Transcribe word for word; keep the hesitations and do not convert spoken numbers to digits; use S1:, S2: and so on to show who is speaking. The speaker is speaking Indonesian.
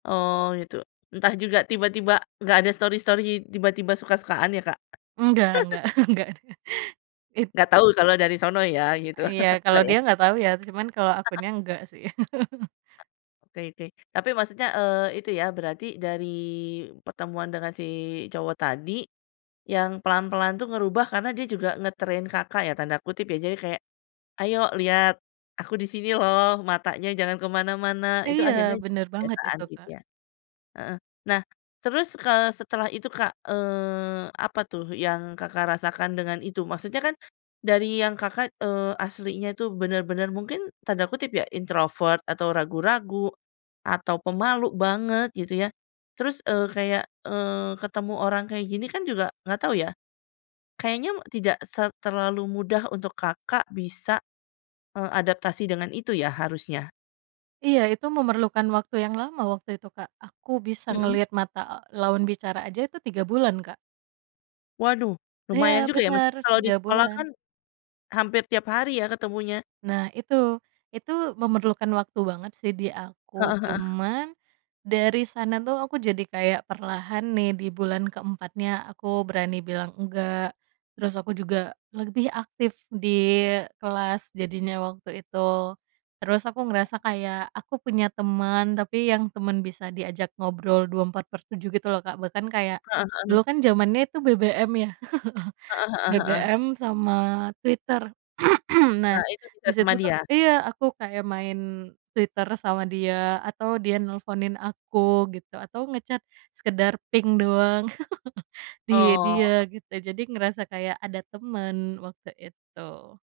S1: Oh gitu. Entah juga tiba-tiba nggak ada story-story, tiba-tiba suka-sukaan ya, Kak?
S2: Enggak enggak enggak, it
S1: Nggak tahu kalau dari sono ya, gitu.
S2: Ah iya, kalau
S1: Nggak ya?
S2: dia nggak tau ya, cuman kalau aku nya enggak sih.
S1: Oke oke, tapi maksudnya, eee, itu ya, berarti dari pertemuan dengan si cowok tadi, yang pelan-pelan tuh ngerubah karena dia juga "nge-train" Kakak ya tanda kutip ya, jadi kayak, "Ayo lihat aku di sini loh, matanya jangan kemana-mana." Itu
S2: Iya,
S1: akhirnya jadi
S2: bener banget
S1: kebiasaan
S2: itu,
S1: gitu
S2: Kak.
S1: ya? Heeh, nah terus, eee, setelah itu, Kak, eee, apa tuh yang Kakak rasakan dengan itu? Maksudnya kan dari yang Kakak, eee, aslinya itu bener-bener mungkin tanda kutip ya, Introvert atau ragu-ragu atau pemalu banget, gitu ya. Terus, eee, kayak, eee, ketemu orang kayak gini kan juga nggak tau ya, kayaknya tidak se terlalu mudah untuk Kakak bisa, eee, adaptasi dengan itu ya, harusnya.
S2: Iya, itu memerlukan waktu yang lama waktu itu, Kak. Aku bisa
S1: Mhm.
S2: ngelihat mata lawan bicara aja itu tiga bulan, Kak.
S1: Waduh,
S2: Iya
S1: lumayan juga ya,
S2: benar,
S1: maksudnya kalau di
S2: tiga
S1: sekolah
S2: bulan.
S1: kan hampir tiap hari ya ketemunya?
S2: Nah itu, itu memerlukan waktu banget sih di aku
S1: Heeh heeh.
S2: cuman, dari sana tuh aku jadi kayak perlahan nih di bulan keempatnya, aku berani bilang enggak, terus aku juga lebih aktif di kelas jadinya waktu itu, terus aku ngerasa kayak aku punya temen tapi yang temen bisa diajak ngobrol dua empat per tujuh, gitu loh, Kak. Bahkan kayak
S1: Heeh
S2: dulu
S1: heeh.
S2: kan zamannya itu BBM ya,
S1: Heeh heeh heeh.
S2: BBM sama Twitter, nah,
S1: Nah itu sudah
S2: disitu
S1: sama
S2: tuh
S1: dia?
S2: iya aku kayak main Twitter sama dia atau dia nelponin aku gitu, atau nge-chat sekedar ping doang, di dia
S1: Oh.
S2: gitu, jadi ngerasa kayak ada temen waktu itu.